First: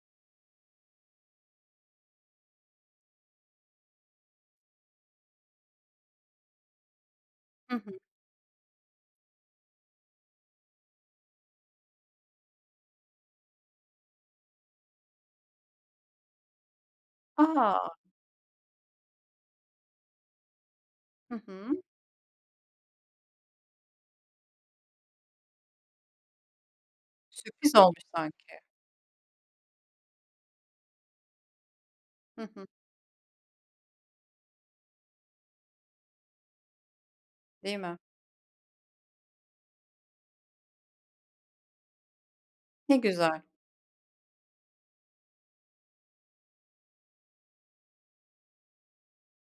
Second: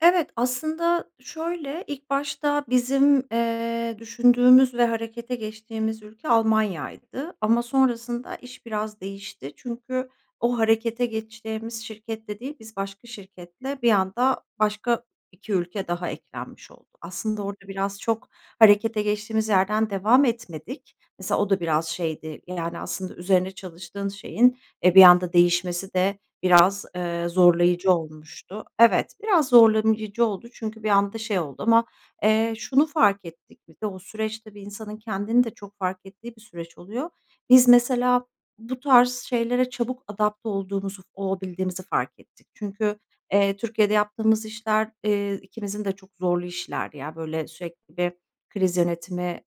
Evet, aslında şöyle; ilk başta bizim, eee, düşündüğümüz ve harekete geçtiğimiz ülke Almanya'ydı. Ama Hı hı. sonrasında iş biraz değişti. Çünkü o harekete geçtiğimiz şirketle değil, biz başka şirketle, bir anda başka 2 ülke daha eklenmiş oldu. Aslında orada A! biraz çok harekete geçtiğimiz yerden devam etmedik. Hı Mesela, o da hı. biraz şeydi. Yani, aslında, üzerine çalıştığın şeyin, eee, bir anda değişmesi de biraz, eee, Sürpriz zorlayıcı olmuş sanki. olmuştu. Evet, biraz zorlayıcı oldu çünkü bir anda şey oldu ama, Hı eee, hı. şunu fark ettik biz de; o süreç, tabii, insanın kendini de çok fark ettiği bir süreç oluyor. Biz, Değil mi? mesela, bu tarz şeylere çabuk adapte olduğumuzu, olabildiğimizi fark ettik. Ne Çünkü, güzel. eee, Türkiye'de yaptığımız işler, eee, ikimizin de çok zorlu işlerdi. Yani, böyle, sürekli bir kriz yönetimi,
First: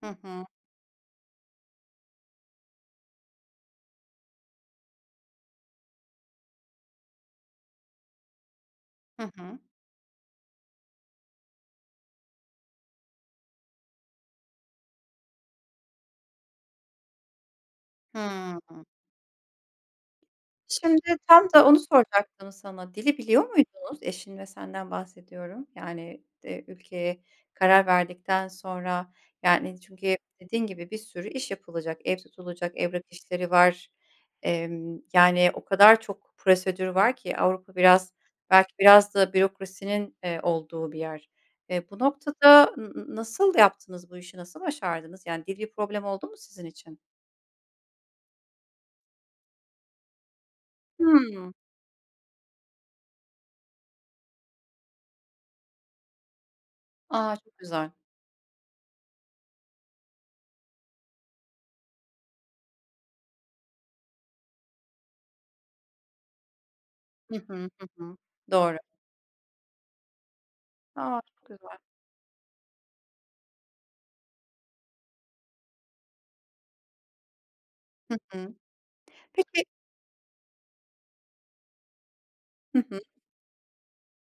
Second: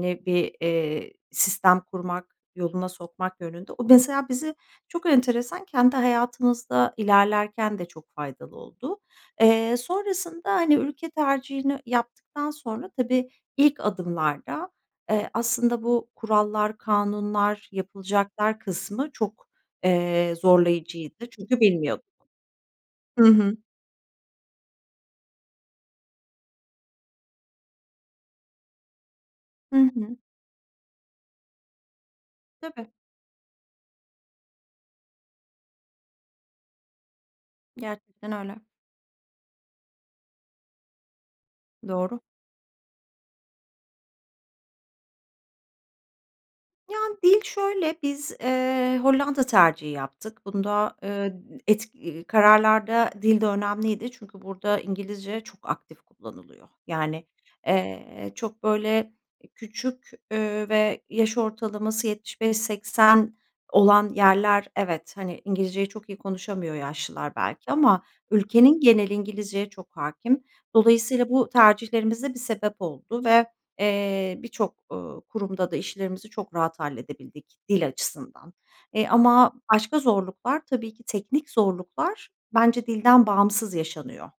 Hı hı. bir, eee, sistem kurmak, yoluna sokmak yönünde. O, mesela, bizi çok enteresan, kendi hayatımızda ilerlerken de çok faydalı oldu. Hı hı. Eee, sonrasında, hani, ülke tercihini yaptıktan sonra tabii, ilk adımlarda, eee, aslında bu kurallar, kanunlar, yapılacaklar Hıı. kısmı çok, eee, Şimdi zorlayıcıydı tam çünkü da onu bilmiyordum. soracaktım sana; dili Hı biliyor hı. muydunuz, eşin ve senden bahsediyorum, yani, eee, ülkeye karar verdikten sonra, Hı yani, çünkü hı. dediğin gibi, bir sürü iş yapılacak; ev tutulacak, Tabii. evrak işleri, var. Emm, yani, o kadar çok prosedür var ki, Avrupa biraz Gerçekten öyle. belki biraz da bürokrasinin, eee, olduğu bir yer. Eee, bu Doğru. noktada n n nasıl yaptınız bu işi, nasıl başardınız? Yani, dil bir problem oldu mu sizin için? Yani, dil şöyle; biz, eee, Hollanda tercihi yaptık. Bunda, eee, Hımm. d etk ııı, kararlarda dil de önemliydi çünkü burada İngilizce çok aktif kullanılıyor. Yani, A, çok güzel. eee, çok, böyle, küçük, eee, ve yaş ortalaması 75-80 olan yerler, evet, hani, İngilizceyi çok iyi konuşamıyor yaşlılar Hı hı. belki Hı ama hı. Doğru. ülkenin geneli İngilizceye çok hâkim. A, Dolayısıyla, çok bu güzel. tercihlerimiz de bir sebep oldu ve, eee, birçok, ııı, kurumda da işlerimizi çok rahat halledebildik dil Hı açısından. hı. Eee, ama Peki başka zorluklar, tabii ki teknik zorluklar Hı bence hı. dilden bağımsız yaşanıyor.